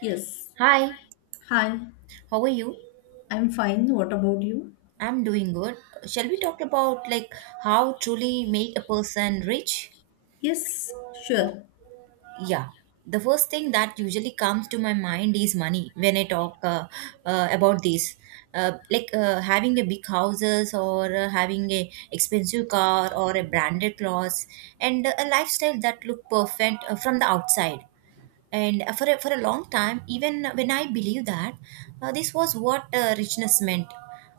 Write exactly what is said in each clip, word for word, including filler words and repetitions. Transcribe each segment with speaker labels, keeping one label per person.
Speaker 1: Yes.
Speaker 2: Hi,
Speaker 1: Hi,
Speaker 2: how are you?
Speaker 1: I'm fine. What about you?
Speaker 2: I'm doing good. Shall we talk about like how truly make a person rich?
Speaker 1: Yes, sure.
Speaker 2: Yeah. The first thing that usually comes to my mind is money when I talk uh, uh, about this. Uh, like uh, having a big houses or uh, having a expensive car or a branded clothes and a lifestyle that look perfect uh, from the outside and uh, for a, for a long time even when I believed that uh, this was what uh, richness meant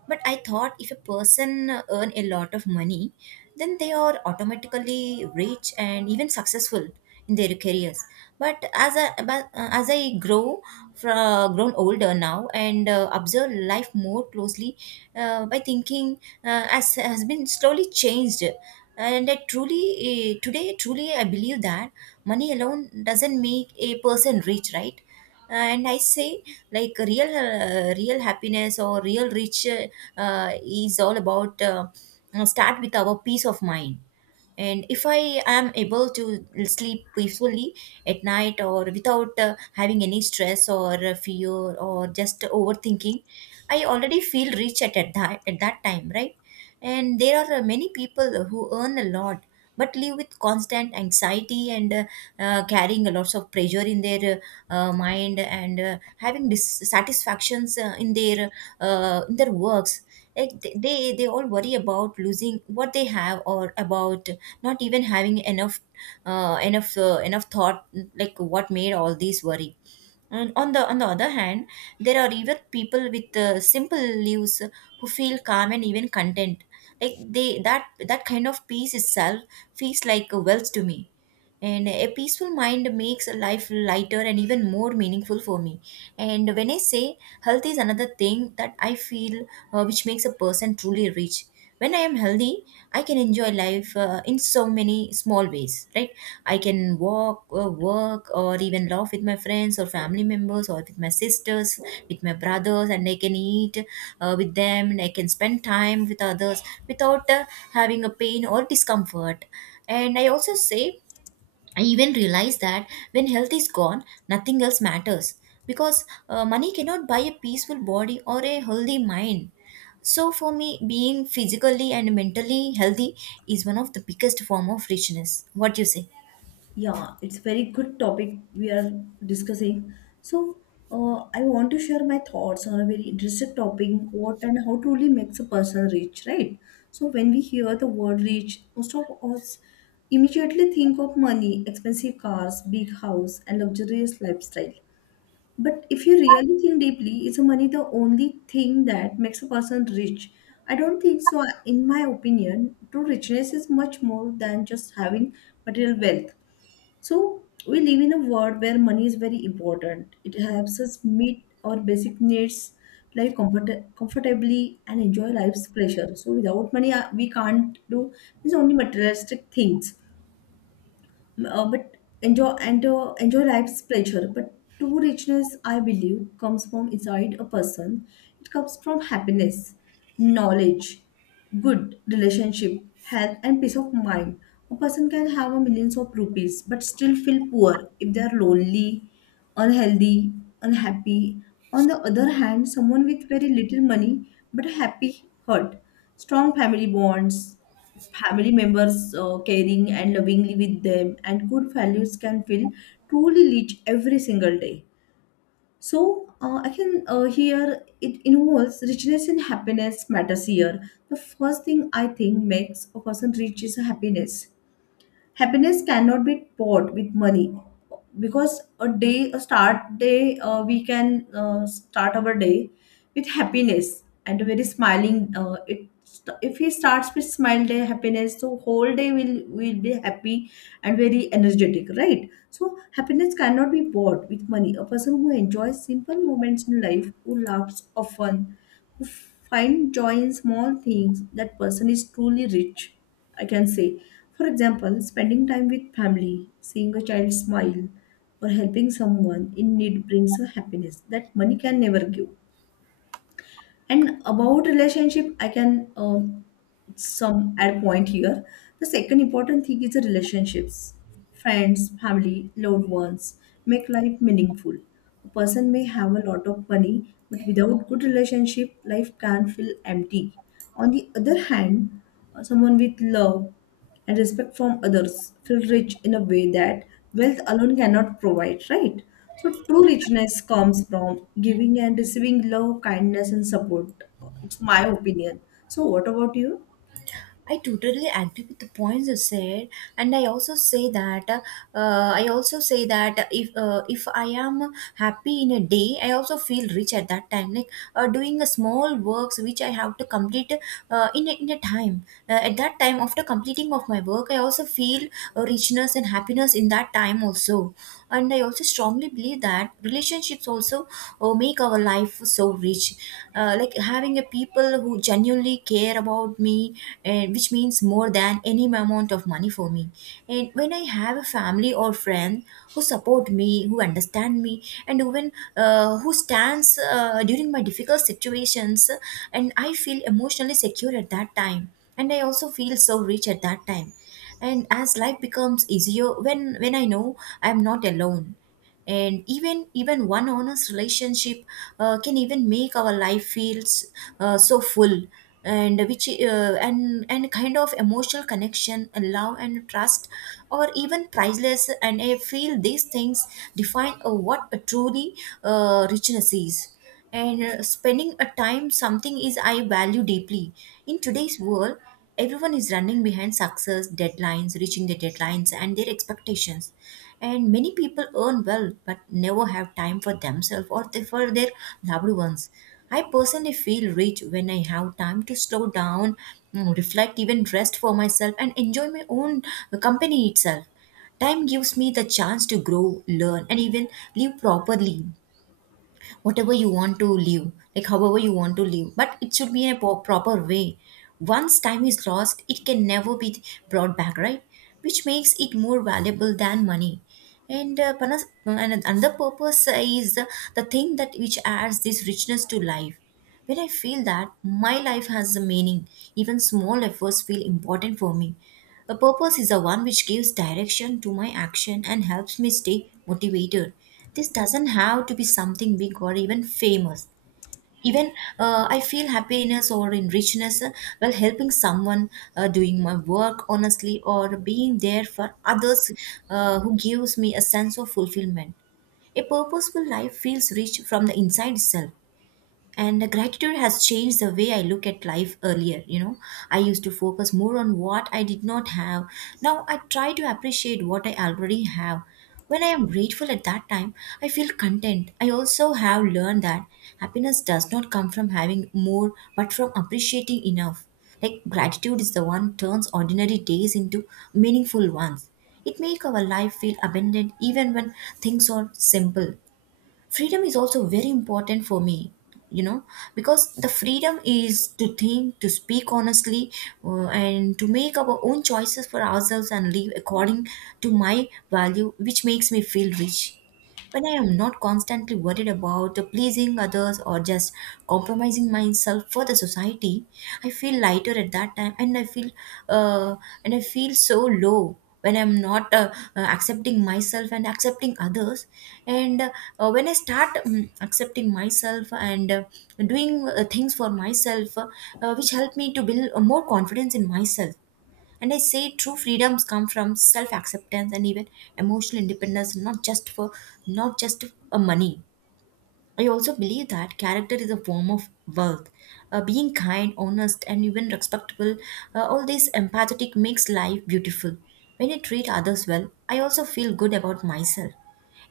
Speaker 2: but I thought if a person uh, earn a lot of money then they are automatically rich and even successful in their careers but as i but, uh, as I grow fra- grown older now and uh, observe life more closely uh, by thinking uh, as has been slowly changed and I truly eh, today truly I believe that money alone doesn't make a person rich, right? And I say like real uh, real happiness or real rich uh, uh, is all about uh, start with our peace of mind. And if I am able to sleep peacefully at night or without uh, having any stress or uh, fear or just overthinking, I already feel rich at, at that at that time, right? And there are uh, many people who earn a lot but live with constant anxiety and uh, uh, carrying a lots of pressure in their uh, uh, mind and uh, having dissatisfactions uh, in their uh, in their works. Like th- they they all worry about losing what they have or about not even having enough uh, enough uh, enough thought, like what made all these worry. And on the on the other hand, there are even people with uh, simple lives who feel calm and even content. Like they that that kind of peace itself feels like a wealth to me, and a peaceful mind makes life lighter and even more meaningful for me. And when I say, health is another thing that I feel uh, which makes a person truly rich. When I am healthy, I can enjoy life uh, in so many small ways, right? I can walk uh, work or even laugh with my friends or family members or with my sisters, with my brothers, and I can eat uh, with them, and I can spend time with others without uh, having a pain or discomfort. And I also say, I even realize that when health is gone, nothing else matters, because uh, money cannot buy a peaceful body or a healthy mind. So for me, being physically and mentally healthy is one of the biggest form of richness. What you say?
Speaker 1: Yeah, it's very good topic we are discussing. So, uh, I want to share my thoughts on a very interesting topic, what and how truly makes a person rich, right? So, when we hear the word rich, most of us immediately think of money, expensive cars, big house, and luxurious lifestyle. But if you really think deeply, is money the only thing that makes a person rich? I don't think so. uh, In my opinion, true richness is much more than just having material wealth. So we live in a world where money is very important. It helps us meet our basic needs, live comfort- comfortably, and enjoy life's pleasure. So without money, uh, we can't do these only materialistic things uh, but enjoy and uh, enjoy life's pleasure, but true richness, I believe, comes from inside a person. It comes from happiness, knowledge, good relationship, health and peace of mind. A person can have a millions of rupees but still feel poor if they are lonely, unhealthy, unhappy. On the other hand, someone with very little money but happy heart, strong family bonds, family members uh, caring and lovingly with them and good values can feel truly rich every single day. So uh, I can uh, here, it involves richness and happiness matters here. The first thing I think makes a person rich is happiness. Happiness cannot be bought with money because a day, a start day, uh, we can uh, start our day with happiness and a very smiling, uh, it st- if he starts with smile day happiness, so whole day will will be happy and very energetic, right? So happiness cannot be bought with money. A person who enjoys simple moments in life, who laughs often, who find joy in small things, that person is truly rich, I can say. For example, spending time with family, seeing a child smile, or helping someone in need brings a happiness that money can never give. And about relationship, I can um, some at point here. The second important thing is the relationships. Friends, family, loved ones make life meaningful. A person may have a lot of money, but without good relationship, life can feel empty. On the other hand, uh, someone with love and respect from others feel rich in a way that wealth alone cannot provide, right? So true richness comes from giving and receiving love, kindness and support. It's my opinion. So what about you?
Speaker 2: I totally agree with the points you said, and I also say that uh, I also say that if uh, if I am happy in a day, I also feel rich at that time. Like uh, doing a small works which I have to complete uh, in a, in a time. Uh, at that time, after completing of my work, I also feel uh, richness and happiness in that time also. And I also strongly believe that relationships also uh, make our life so rich, uh, like having a people who genuinely care about me, and which means more than any amount of money for me. And when I have a family or friend who support me, who understand me, and even uh, who stands uh, during my difficult situations, and I feel emotionally secure at that time, and I also feel so rich at that time. And as life becomes easier when when I know I am not alone, and even even one honest relationship uh, can even make our life feels uh, so full. And which uh, and and kind of emotional connection and love and trust or even priceless, and I feel these things define uh, what a truly uh, richness is. And uh, spending a time something is I value deeply. In today's world, everyone is running behind success deadlines, reaching their deadlines and their expectations, and many people earn well but never have time for themselves or th- for their loved ones. I personally feel rich when I have time to slow down, mm, reflect, even rest for myself, and enjoy my own uh, company itself. Time gives me the chance to grow, learn, and even live properly, whatever you want to live, like however you want to live, but it should be in a po- proper way. Once time is lost, it can never be brought back, right? Which makes it more valuable than money. And uh, panas- and another purpose is the the thing that which adds this richness to life. When I feel that my life has a meaning, even small efforts feel important for me. A purpose is the one which gives direction to my action and helps me stay motivated. This doesn't have to be something big or even famous. Even uh, I feel happiness or in richness uh, while helping someone, uh, doing my work honestly, or being there for others uh, who gives me a sense of fulfillment. A purposeful life feels rich from the inside itself. And the gratitude has changed the way I look at life earlier, you know, I used to focus more on what I did not have. Now I try to appreciate what I already have. When I am grateful at that time, I feel content. I also have learned that happiness does not come from having more but from appreciating enough. Like gratitude is the one turns ordinary days into meaningful ones. It makes our life feel abundant even when things are simple. Freedom is also very important for me, you know, because the freedom is to think, to speak honestly, uh, and to make our own choices for ourselves and live according to my value, which makes me feel rich. When I am not constantly worried about pleasing others or just compromising myself for the society, I feel lighter at that time, and I feel uh, and I feel so low when I'm not uh, uh, accepting myself and accepting others. And uh, when I start um, accepting myself and uh, doing uh, things for myself, uh, uh, which help me to build uh, more confidence in myself. And I say true freedoms come from self acceptance and even emotional independence, not just for not just for money. I also believe that character is a form of wealth. Uh, being kind, honest, and even respectable, uh, all this empathetic makes life beautiful. When I treat others well, I also feel good about myself.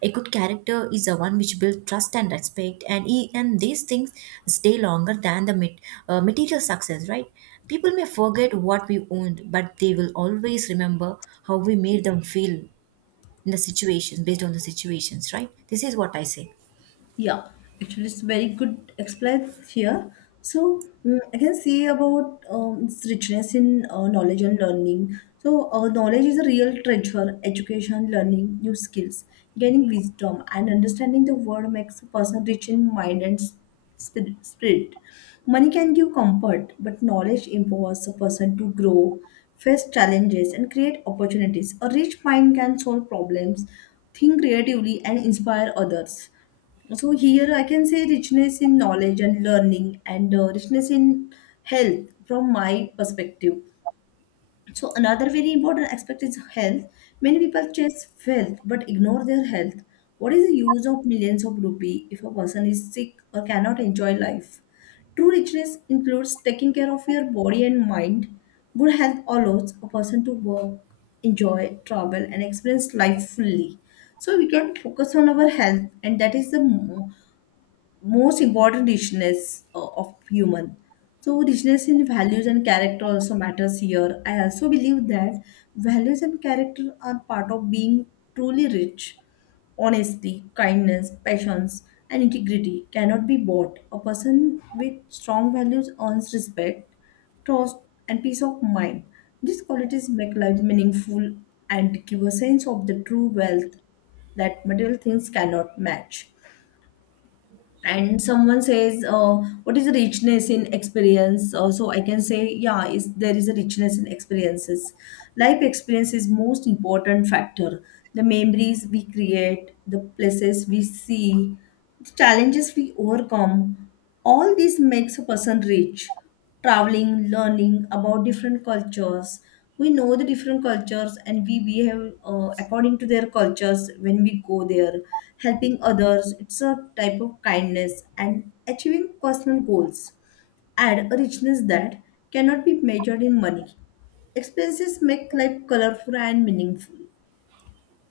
Speaker 2: A good character is the one which builds trust and respect, and e- and these things stay longer than the mat- uh, material success, right? People may forget what we owned, but they will always remember how we made them feel in the situations, based on the situations, right? This is what I say.
Speaker 1: Yeah, actually, it's very good explained here. So mm, I can say about um, its richness in uh, knowledge and learning. So uh, knowledge is a real treasure. Education, learning new skills, gaining wisdom, and understanding the world makes a person rich in mind and s- spir- spirit. Money can give comfort, but knowledge empowers a person to grow, face challenges, and create opportunities. A rich mind can solve problems, think creatively, and inspire others. So here I can say richness in knowledge and learning and uh, richness in health from my perspective. So another very important aspect is health. Many people chase wealth but ignore their health. What is the use of millions of rupee if a person is sick or cannot enjoy life? True richness includes taking care of your body and mind. Good health allows a person to work, enjoy, travel, and experience life fully. So we can focus on our health, and that is the most important richness uh, of human. So richness in values and character also matters here. I also believe that values and character are part of being truly rich. Honesty, kindness, passions and integrity cannot be bought. A person with strong values earns respect, trust and peace of mind. These qualities make life meaningful and give a sense of the true wealth that material things cannot match. And someone says, uh, what is the richness in experience? Uh, so I can say yeah, is there is a richness in experiences. Life experience is most important factor. The memories we create, the places we see, the challenges we overcome, all this makes a person rich. Traveling, learning about different cultures. We know the different cultures and we behave uh, according to their cultures when we go there. Helping others, it's a type of kindness, and achieving personal goals add a richness that cannot be measured in money. Experiences make life colorful and meaningful.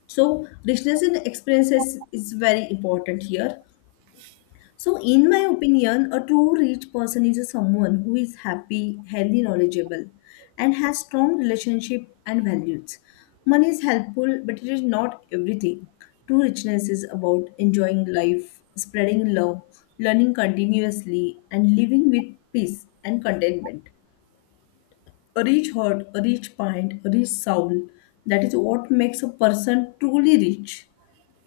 Speaker 1: So, richness in experiences is very important here. So, in my opinion, a true rich person is someone who is happy, healthy, knowledgeable, and has strong relationship and values. Money is helpful, but it is not everything. True richness is about enjoying life, spreading love, learning continuously, and living with peace and contentment. A rich heart, a rich mind, a rich soul. That is what makes a person truly rich.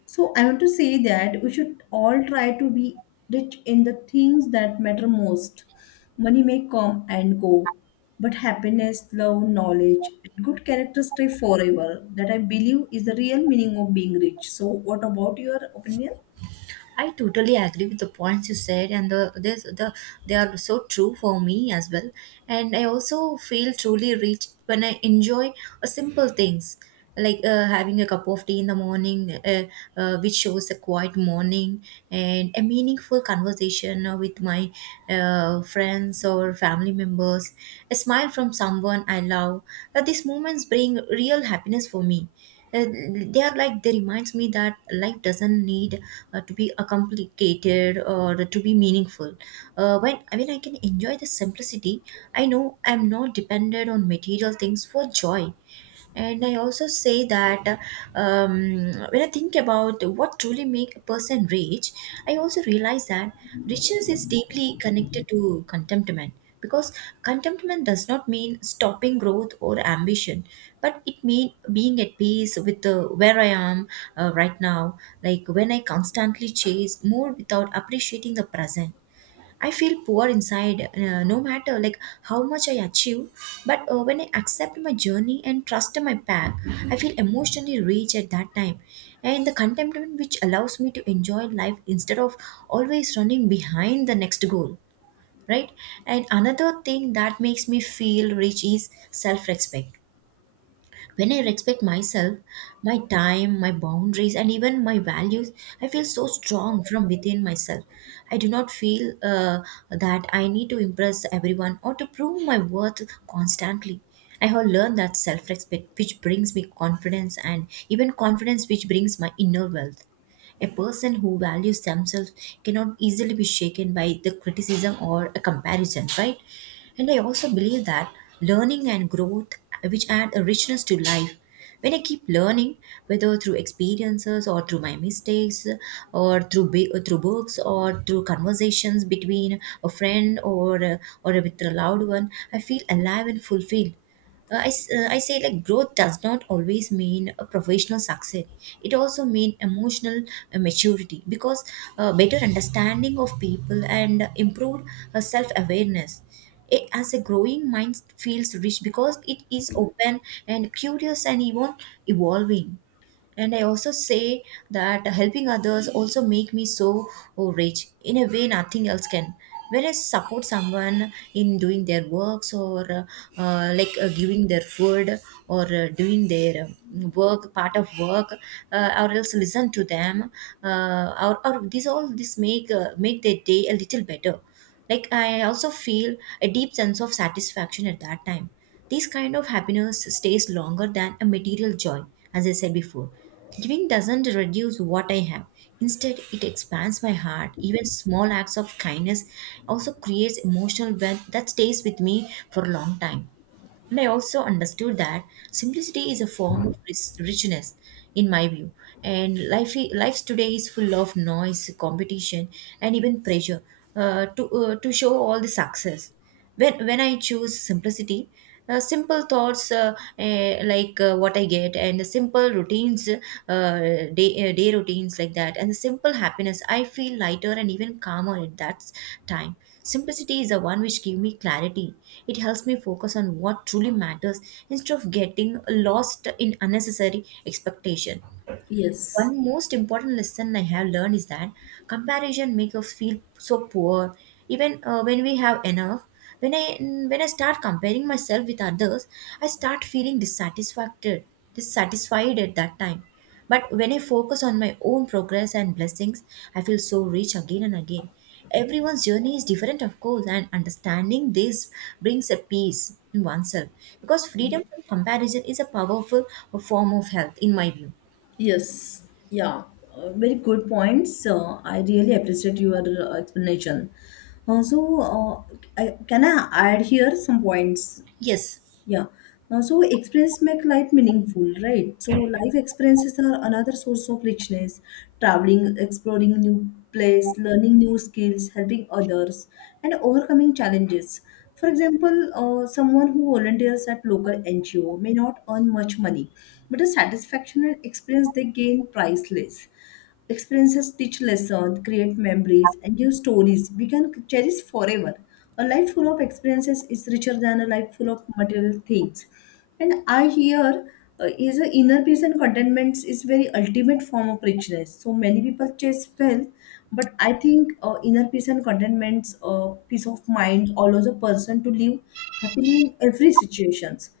Speaker 1: So I want to say that we should all try to be rich in the things that matter most. Money may come and go, but happiness, love, knowledge, and good character stay forever. That I believe is the real meaning of being rich. So what about your opinion?
Speaker 2: I totally agree with the points you said, and the this the they are so true for me as well. And I also feel truly rich when I enjoy uh, simple things, like uh, having a cup of tea in the morning, uh, uh, which shows a quiet morning and a meaningful conversation uh, with my uh, friends or family members, a smile from someone I love. Uh, these moments bring real happiness for me. uh, they are like, they reminds me that life doesn't need uh, to be a complicated or to be meaningful uh, when I mean, I can enjoy the simplicity. I know I'm not dependent on material things for joy. And I also say that, um, when I think about what truly make a person rich, I also realize that riches is deeply connected to contentment, because contentment does not mean stopping growth or ambition, but it means being at peace with uh, where I am uh, right now. Like when I constantly chase more without appreciating the present, I feel poor inside, uh, no matter like how much I achieve. But uh, when I accept my journey and trust my path, I feel emotionally rich at that time, and the contentment which allows me to enjoy life instead of always running behind the next goal. Right, and another thing that makes me feel rich is self-respect. When I respect myself, my time, my boundaries, and even my values, I feel so strong from within myself. I do not feel uh, that I need to impress everyone or to prove my worth constantly. I have learned that self respect, which brings me confidence, and even confidence, which brings my inner wealth. A person who values themselves cannot easily be shaken by the criticism or a comparison, right? And I also believe that learning and growth, which add a richness to life, when I keep learning, whether through experiences or through my mistakes, or through bi- or through books or through conversations between a friend or uh, or with a loved one, I feel alive and fulfilled. Uh, I, s- uh, I say like growth does not always mean a professional success. It also means emotional uh, maturity because uh, better understanding of people and improved uh, self awareness. As a growing mind feels rich because it is open and curious and even evolving. And I also say that helping others also make me so oh, rich in a way nothing else can when I support someone in doing their works or uh, uh, like uh, giving their food or uh, doing their um, work part of work, uh, or else listen to them, uh, or, or these all this make uh, make their day a little better. Like I also feel a deep sense of satisfaction at that time. This kind of happiness stays longer than a material joy, as I said before. Giving doesn't reduce what I have. Instead, it expands my heart. Even small acts of kindness also creates emotional wealth that stays with me for a long time. And I also understood that simplicity is a form of ris- richness, in my view. And life, i- life today is full of noise, competition, and even pressure uh, to uh, to show all the success. When when I choose simplicity, uh, simple thoughts uh, eh, like uh, what I get, and the simple routines, uh, day uh, day routines like that, and the simple happiness, I feel lighter and even calmer at that time. Simplicity is the one which gives me clarity. It helps me focus on what truly matters instead of getting lost in unnecessary expectation.
Speaker 1: Yes.
Speaker 2: One most important lesson I have learned is that comparison makes us feel so poor, even uh, when we have enough. When I when I start comparing myself with others, I start feeling dissatisfied. Dissatisfied at that time, but when I focus on my own progress and blessings, I feel so rich again and again. Everyone's journey is different, of course, and understanding this brings a peace in oneself because freedom from comparison is a powerful form of health, in my view.
Speaker 1: Yes, yeah, uh, very good points. Uh, I really appreciate your uh, explanation. Uh, so, uh, I, can I add here some points?
Speaker 2: Yes.
Speaker 1: Yeah. Uh, so experience make life meaningful, right? So life experiences are another source of richness. Traveling, exploring new place, learning new skills, helping others, and overcoming challenges. For example, uh, someone who volunteers at local N G O may not earn much money, but the satisfaction and experience they gain priceless. Experiences teach lessons, create memories, and give stories we can cherish forever. A life full of experiences is richer than a life full of material things. And I hear uh, is a inner peace and contentment is very ultimate form of richness. So many people chase wealth, but I think uh, inner peace and contentment, uh, peace of mind allows a person to live happily in every situations.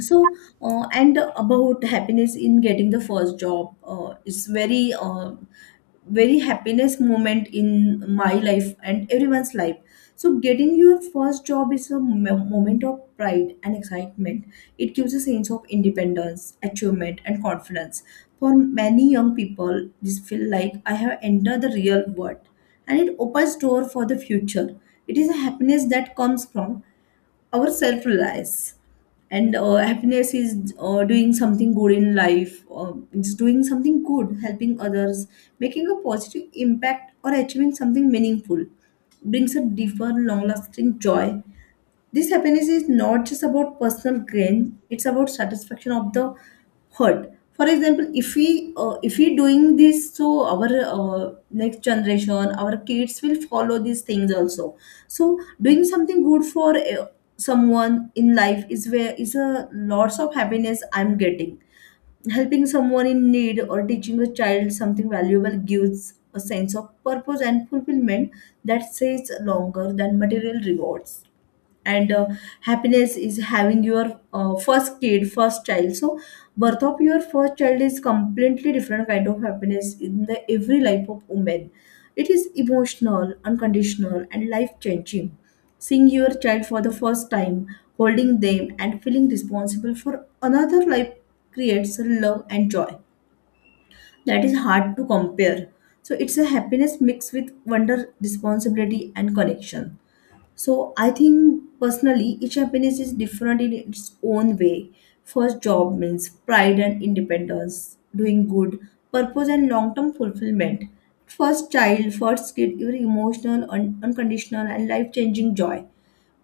Speaker 1: So uh, and about happiness in getting the first job, uh, it's very uh, very happiness moment in my life and everyone's life. So getting your first job is a mo- moment of pride and excitement. It gives a sense of independence, achievement and confidence. For many young people this feel like I have entered the real world, and it opens door for the future. It is a happiness that comes from our self reliance. And uh, happiness is, uh, doing something good in life, uh, it's doing something good, helping others, making a positive impact or achieving something meaningful, brings a deeper long lasting joy. This happiness is not just about personal gain, it's about satisfaction of the heart. For example, if we uh, if we doing this, so our uh, next generation, our kids will follow these things also. So doing something good for uh, someone in life is where is a lots of happiness I'm getting. Helping someone in need or teaching a child something valuable gives a sense of purpose and fulfillment that stays longer than material rewards. And uh, happiness is having your uh, first kid, first child. So birth of your first child is completely different kind of happiness in the every life of woman. It is emotional, unconditional and life changing. Seeing your child for the first time, holding them and feeling responsible for another life, creates love and joy that is hard to compare. So it's a happiness mixed with wonder, responsibility and connection. So I think personally, each happiness is different in its own way. First, job means pride and independence, doing good, purpose and long-term fulfillment. First child, first kid, even emotional, un- unconditional, and life-changing joy.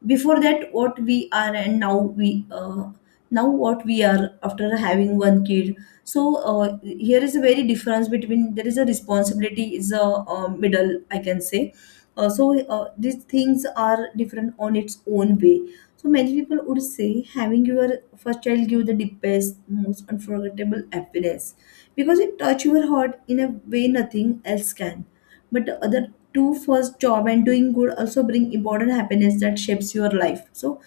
Speaker 1: Before that what we are and now we uh, now what we are after having one kid. So uh, here is a very difference between, there is a responsibility is a uh, middle I can say. Uh, so uh, these things are different on its own way. So many people would say having your first child give the deepest, most unforgettable happiness because it touch your heart in a way nothing else can, but the other two, first job and doing good, also bring important happiness that shapes your life. So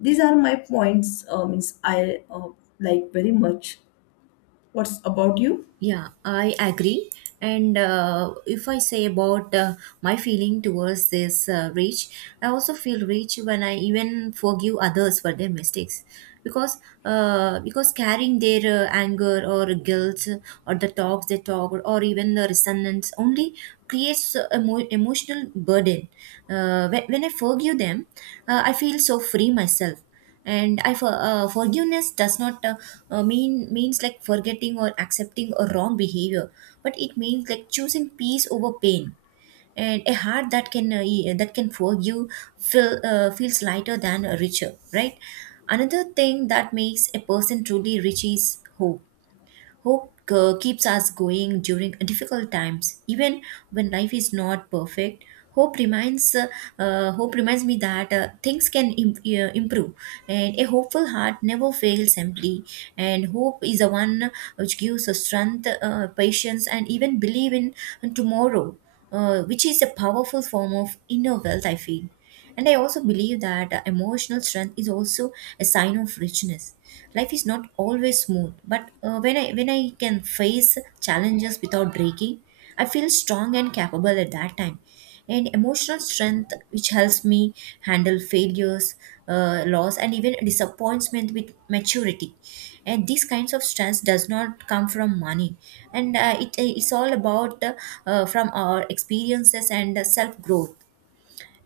Speaker 1: these are my points, uh, means i uh, like very much. What's about you?
Speaker 2: Yeah, I agree. And uh, if I say about uh, my feeling towards this uh, rage, I also feel rage when I even forgive others for their mistakes, because uh, because carrying their uh, anger or guilt or the talks they talk or even the resentment only creates a emo- emotional burden. Uh, when, when I forgive them, uh, I feel so free myself. And i for, uh, forgiveness does not uh, uh, mean means like forgetting or accepting a wrong behavior, but it means like choosing peace over pain. And a heart that can uh, e- that can forgive feel, uh, feels lighter than richer, right? Another thing that makes a person truly rich is hope. Hope uh, keeps us going during difficult times, even when life is not perfect. Hope reminds uh, uh, hope reminds me that uh, things can im- uh, improve, and a hopeful heart never fails simply. And hope is the one which gives us strength, uh, patience, and even believe in tomorrow, uh, which is a powerful form of inner wealth, I feel. And I also believe that uh, emotional strength is also a sign of richness. Life is not always smooth, but uh, when i when i can face challenges without breaking, I feel strong and capable at that time. And emotional strength which helps me handle failures, uh, loss, and even disappointment with maturity. And these kinds of strengths does not come from money, and uh, it, it's all about uh, uh, from our experiences and self growth.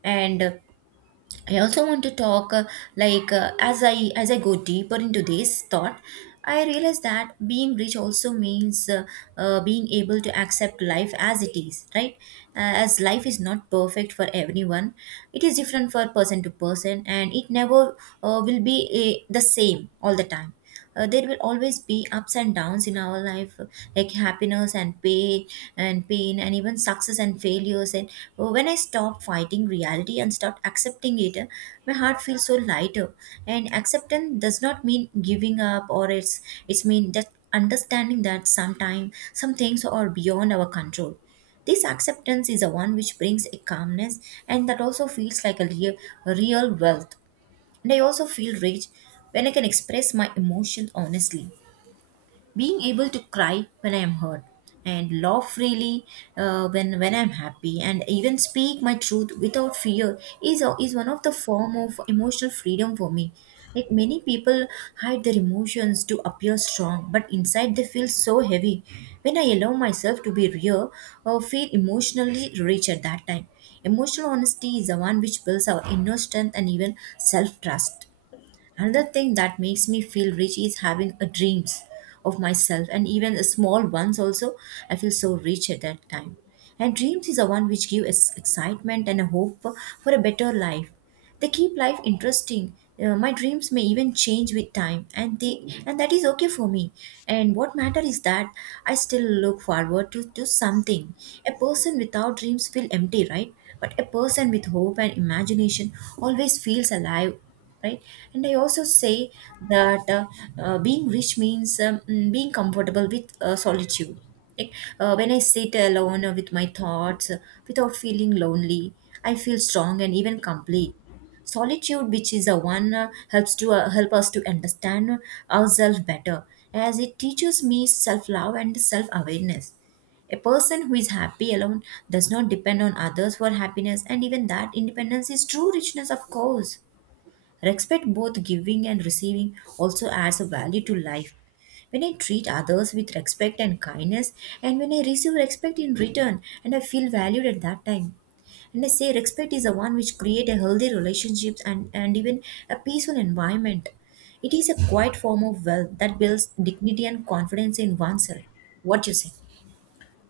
Speaker 2: And uh, I also want to talk, uh, like uh, as I as I go deeper into this thought, I realize that being rich also means uh, uh, being able to accept life as it is, right? Uh, as life is not perfect for everyone, it is different for person to person, and it never uh, will be uh, the same all the time. Uh, there will always be ups and downs in our life, like happiness and pain, and pain, and even success and failures. And uh, when I stop fighting reality and start accepting it, uh, my heart feels so lighter. And acceptance does not mean giving up, or it's it's mean just understanding that sometime some things are beyond our control. This acceptance is the one which brings a calmness, and that also feels like a real, real wealth. And I also feel rich when I can express my emotions honestly. Being able to cry when I am hurt and laugh freely uh, when when I'm happy, and even speak my truth without fear is uh, is one of the form of emotional freedom for me. Like many people hide their emotions to appear strong, but inside they feel so heavy. When I allow myself to be real, I feel emotionally rich at that time. Emotional honesty is the one which builds our inner strength and even self trust. Another thing that makes me feel rich is having a dreams of myself, and even a small ones also. I feel so rich at that time. And dreams is the one which give us excitement and a hope for, for a better life. They keep life interesting. Uh, my dreams may even change with time, and they and that is okay for me. And what matter is that I still look forward to to something. A person without dreams feel empty, right? But a person with hope and imagination always feels alive, right? And I also say that uh, uh, being rich means um, mm, being comfortable with uh, solitude. Like uh, when I sit alone uh, with my thoughts, uh, without feeling lonely, I feel strong and even complete. Solitude which is a one uh, helps to uh, help us to understand ourselves better, as it teaches me self love and self awareness. A person who is happy alone does not depend on others for happiness, and even that independence is true richness, of course. Respect, both giving and receiving, also adds a value to life. When I treat others with respect and kindness, and when I receive respect in return, and I feel valued at that time. And I say respect is the one which create a healthy relationships, and, and even a peaceful environment. It is a quiet form of wealth that builds dignity and confidence in oneself. What you say?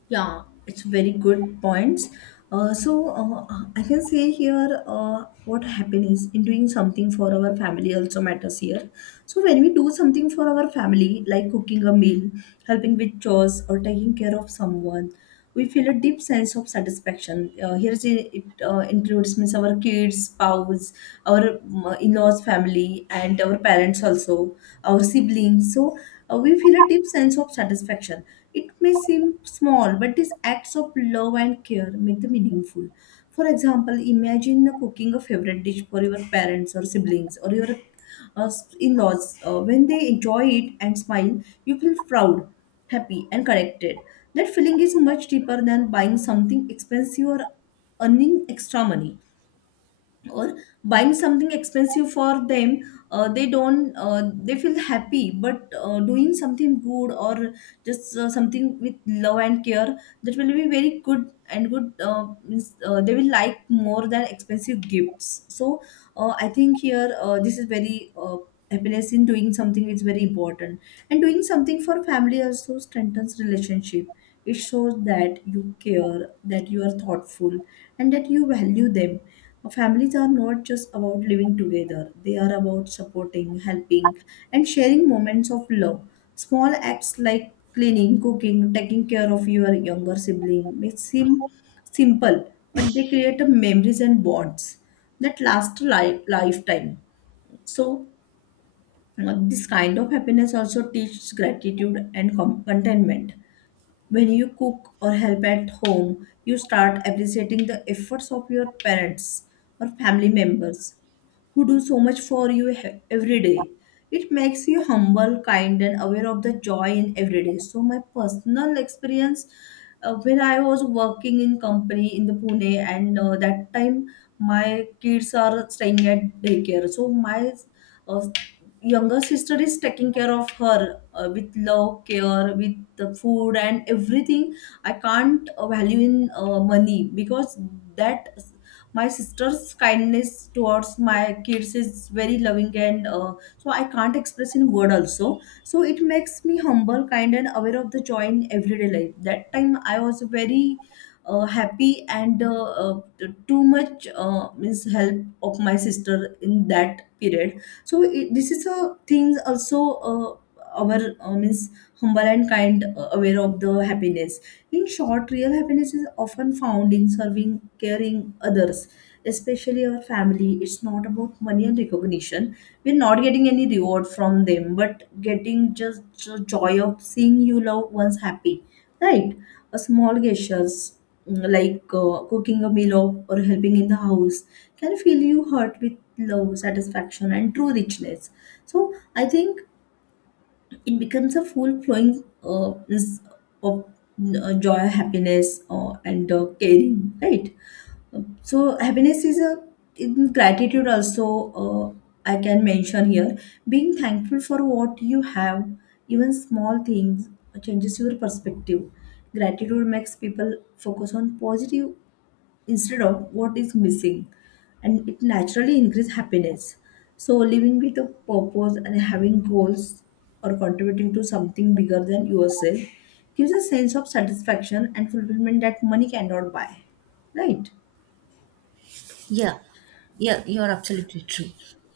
Speaker 1: Yeah, it's very good points. uh, so uh, I can say here, uh, what, happiness in doing something for our family also matters here. So when we do something for our family, like cooking a meal, helping with chores, or taking care of someone, we feel a deep sense of satisfaction. Uh, here is it, it uh, includes means our kids, spouse, our um, in-laws, family, and our parents also, our siblings. So uh, we feel a deep sense of satisfaction. It may seem small, but these acts of love and care make them meaningful. For example, imagine cooking a favorite dish for your parents or siblings or your uh, in-laws. Uh, when they enjoy it and smile, you feel proud, happy, and connected. That feeling is much deeper than buying something expensive, or earning extra money, or buying something expensive for them. uh, they don't uh, they feel happy, but uh, doing something good or just uh, something with love and care, that will be very good and good, uh, means, uh, they will like more than expensive gifts. So uh, I think here, uh, this is very, uh, happiness in doing something is very important. And doing something for family also strengthens relationship. It shows that you care, that you are thoughtful, and that you value them. Families are not just about living together, they are about supporting, helping, and sharing moments of love. Small acts like cleaning, cooking, taking care of your younger sibling may seem simple, but they create a memories and bonds that last a li- lifetime. So, uh, this kind of happiness also teaches gratitude and com- contentment. When you cook or help at home, you start appreciating the efforts of your parents or family members who do so much for you he- every day. It makes you humble, kind, and aware of the joy in every day. So, my personal experience, uh, when I was working in company in the Pune, and uh, that time my kids are staying at daycare. So, my uh, younger sister is taking care of her, uh, with love, care with the food and everything. I can't uh, value in uh, money, because that my sister's kindness towards my kids is very loving, and uh, so I can't express in word also. So it makes me humble, kind, and aware of the joy in everyday life. That time I was very uh, happy, and uh, uh, t- too much uh, means help of my sister in that period. So it, this is a things also, uh, our uh, means humble and kind, uh, aware of the happiness. In short, real happiness is often found in serving, caring others, especially our family. It's not about money and recognition. We're not getting any reward from them, but getting just the joy of seeing you loved ones happy, right? A small gestures, mm, like uh, cooking a meal or or helping in the house, can fill you heart with love, satisfaction, and true richness. So I think it becomes a full flowing, uh, is of uh, joy, happiness, uh, and uh, caring, right? So happiness is a in gratitude also. uh, I can mention here, being thankful for what you have, even small things, uh, changes your perspective. Gratitude makes people focus on positive instead of what is missing, and it naturally increase happiness. So living with a purpose and having goals, or contributing to something bigger than yourself, gives a sense of satisfaction and fulfillment that money cannot buy, right?
Speaker 2: Yeah, yeah, you're absolutely true.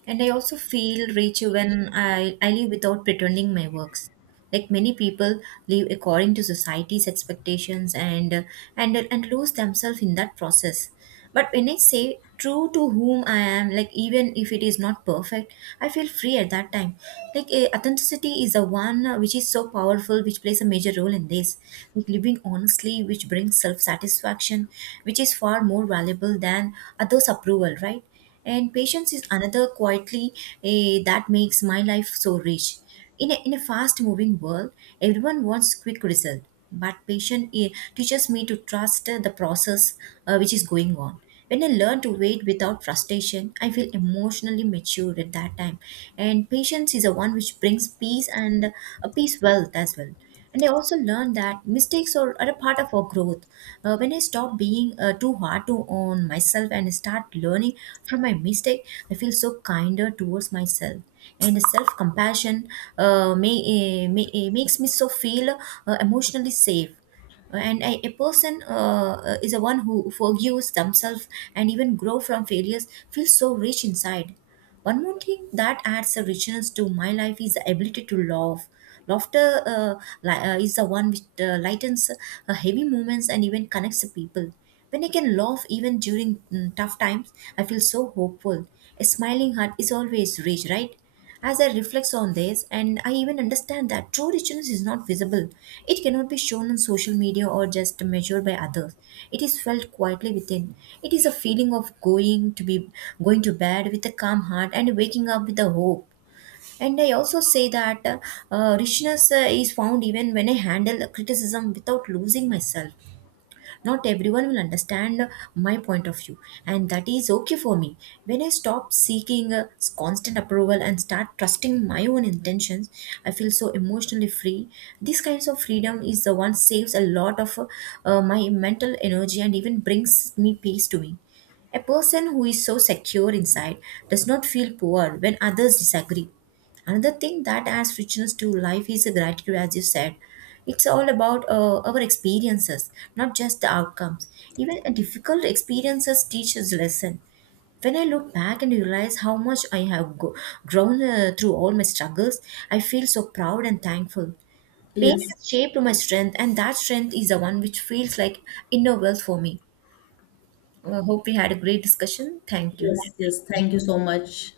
Speaker 2: And I also feel rich when I, I live without pretending my works. Like many people live according to society's expectations, and uh, and and lose themselves in that process. But when I say true to whom I am, like even if it is not perfect, I feel free at that time. Like eh, authenticity is the one uh, which is so powerful, which plays a major role in this. Like living honestly, which brings self satisfaction satisfaction, which is far more valuable than others' approval, right? And patience is another quietly eh, that makes my life so rich. In a, in a fast moving world, everyone wants quick result, but patience eh, teaches me to trust eh, the process uh, which is going on. When I learn to wait without frustration, I feel emotionally mature at that time. And patience is the one which brings peace and a peace wealth as well. And I also learned that mistakes are, are a part of our growth. Uh, when I stop being uh, too hard to on myself and start learning from my mistake, I feel so kinder towards myself. And self-compassion uh, may, eh, may, eh, makes me so feel uh, emotionally safe. And a, a person uh, uh, is a one who forgives themselves and even grow from failures feels so rich inside. One more thing that adds a richness to my life is the ability to laugh. Laughter uh, li- uh, is the one which uh, lightens uh, heavy moments and even connects the people. When I can laugh even during mm, tough times, I feel so hopeful. A smiling heart is always rich, right? As I reflect on this, and I even understand that true richness is not visible. It cannot be shown on social media or just measured by others. It is felt quietly within. It is a feeling of going to be going to bed with a calm heart and waking up with a hope. And I also say that uh, uh, richness uh, is found even when I handle criticism without losing myself. Not everyone will understand my point of view, and that is okay for me. When I stop seeking uh, constant approval and start trusting my own intentions, I feel so emotionally free. This kinds of freedom is the one saves a lot of uh, uh, my mental energy and even brings me peace to me. A person who is so secure inside does not feel poor when others disagree. Another thing that adds richness to life is the gratitude, as you said. It's all about uh, our experiences, not just the outcomes. Even a difficult experiences teach us lesson. When I look back and realize how much I have go- grown uh, through all my struggles, I feel so proud and thankful. Pain
Speaker 1: Yes,
Speaker 2: has shaped my strength, and that strength is the one which feels like inner wealth for me. I hope we had a great discussion. Thank you.
Speaker 1: yes, yes. Thank you so much.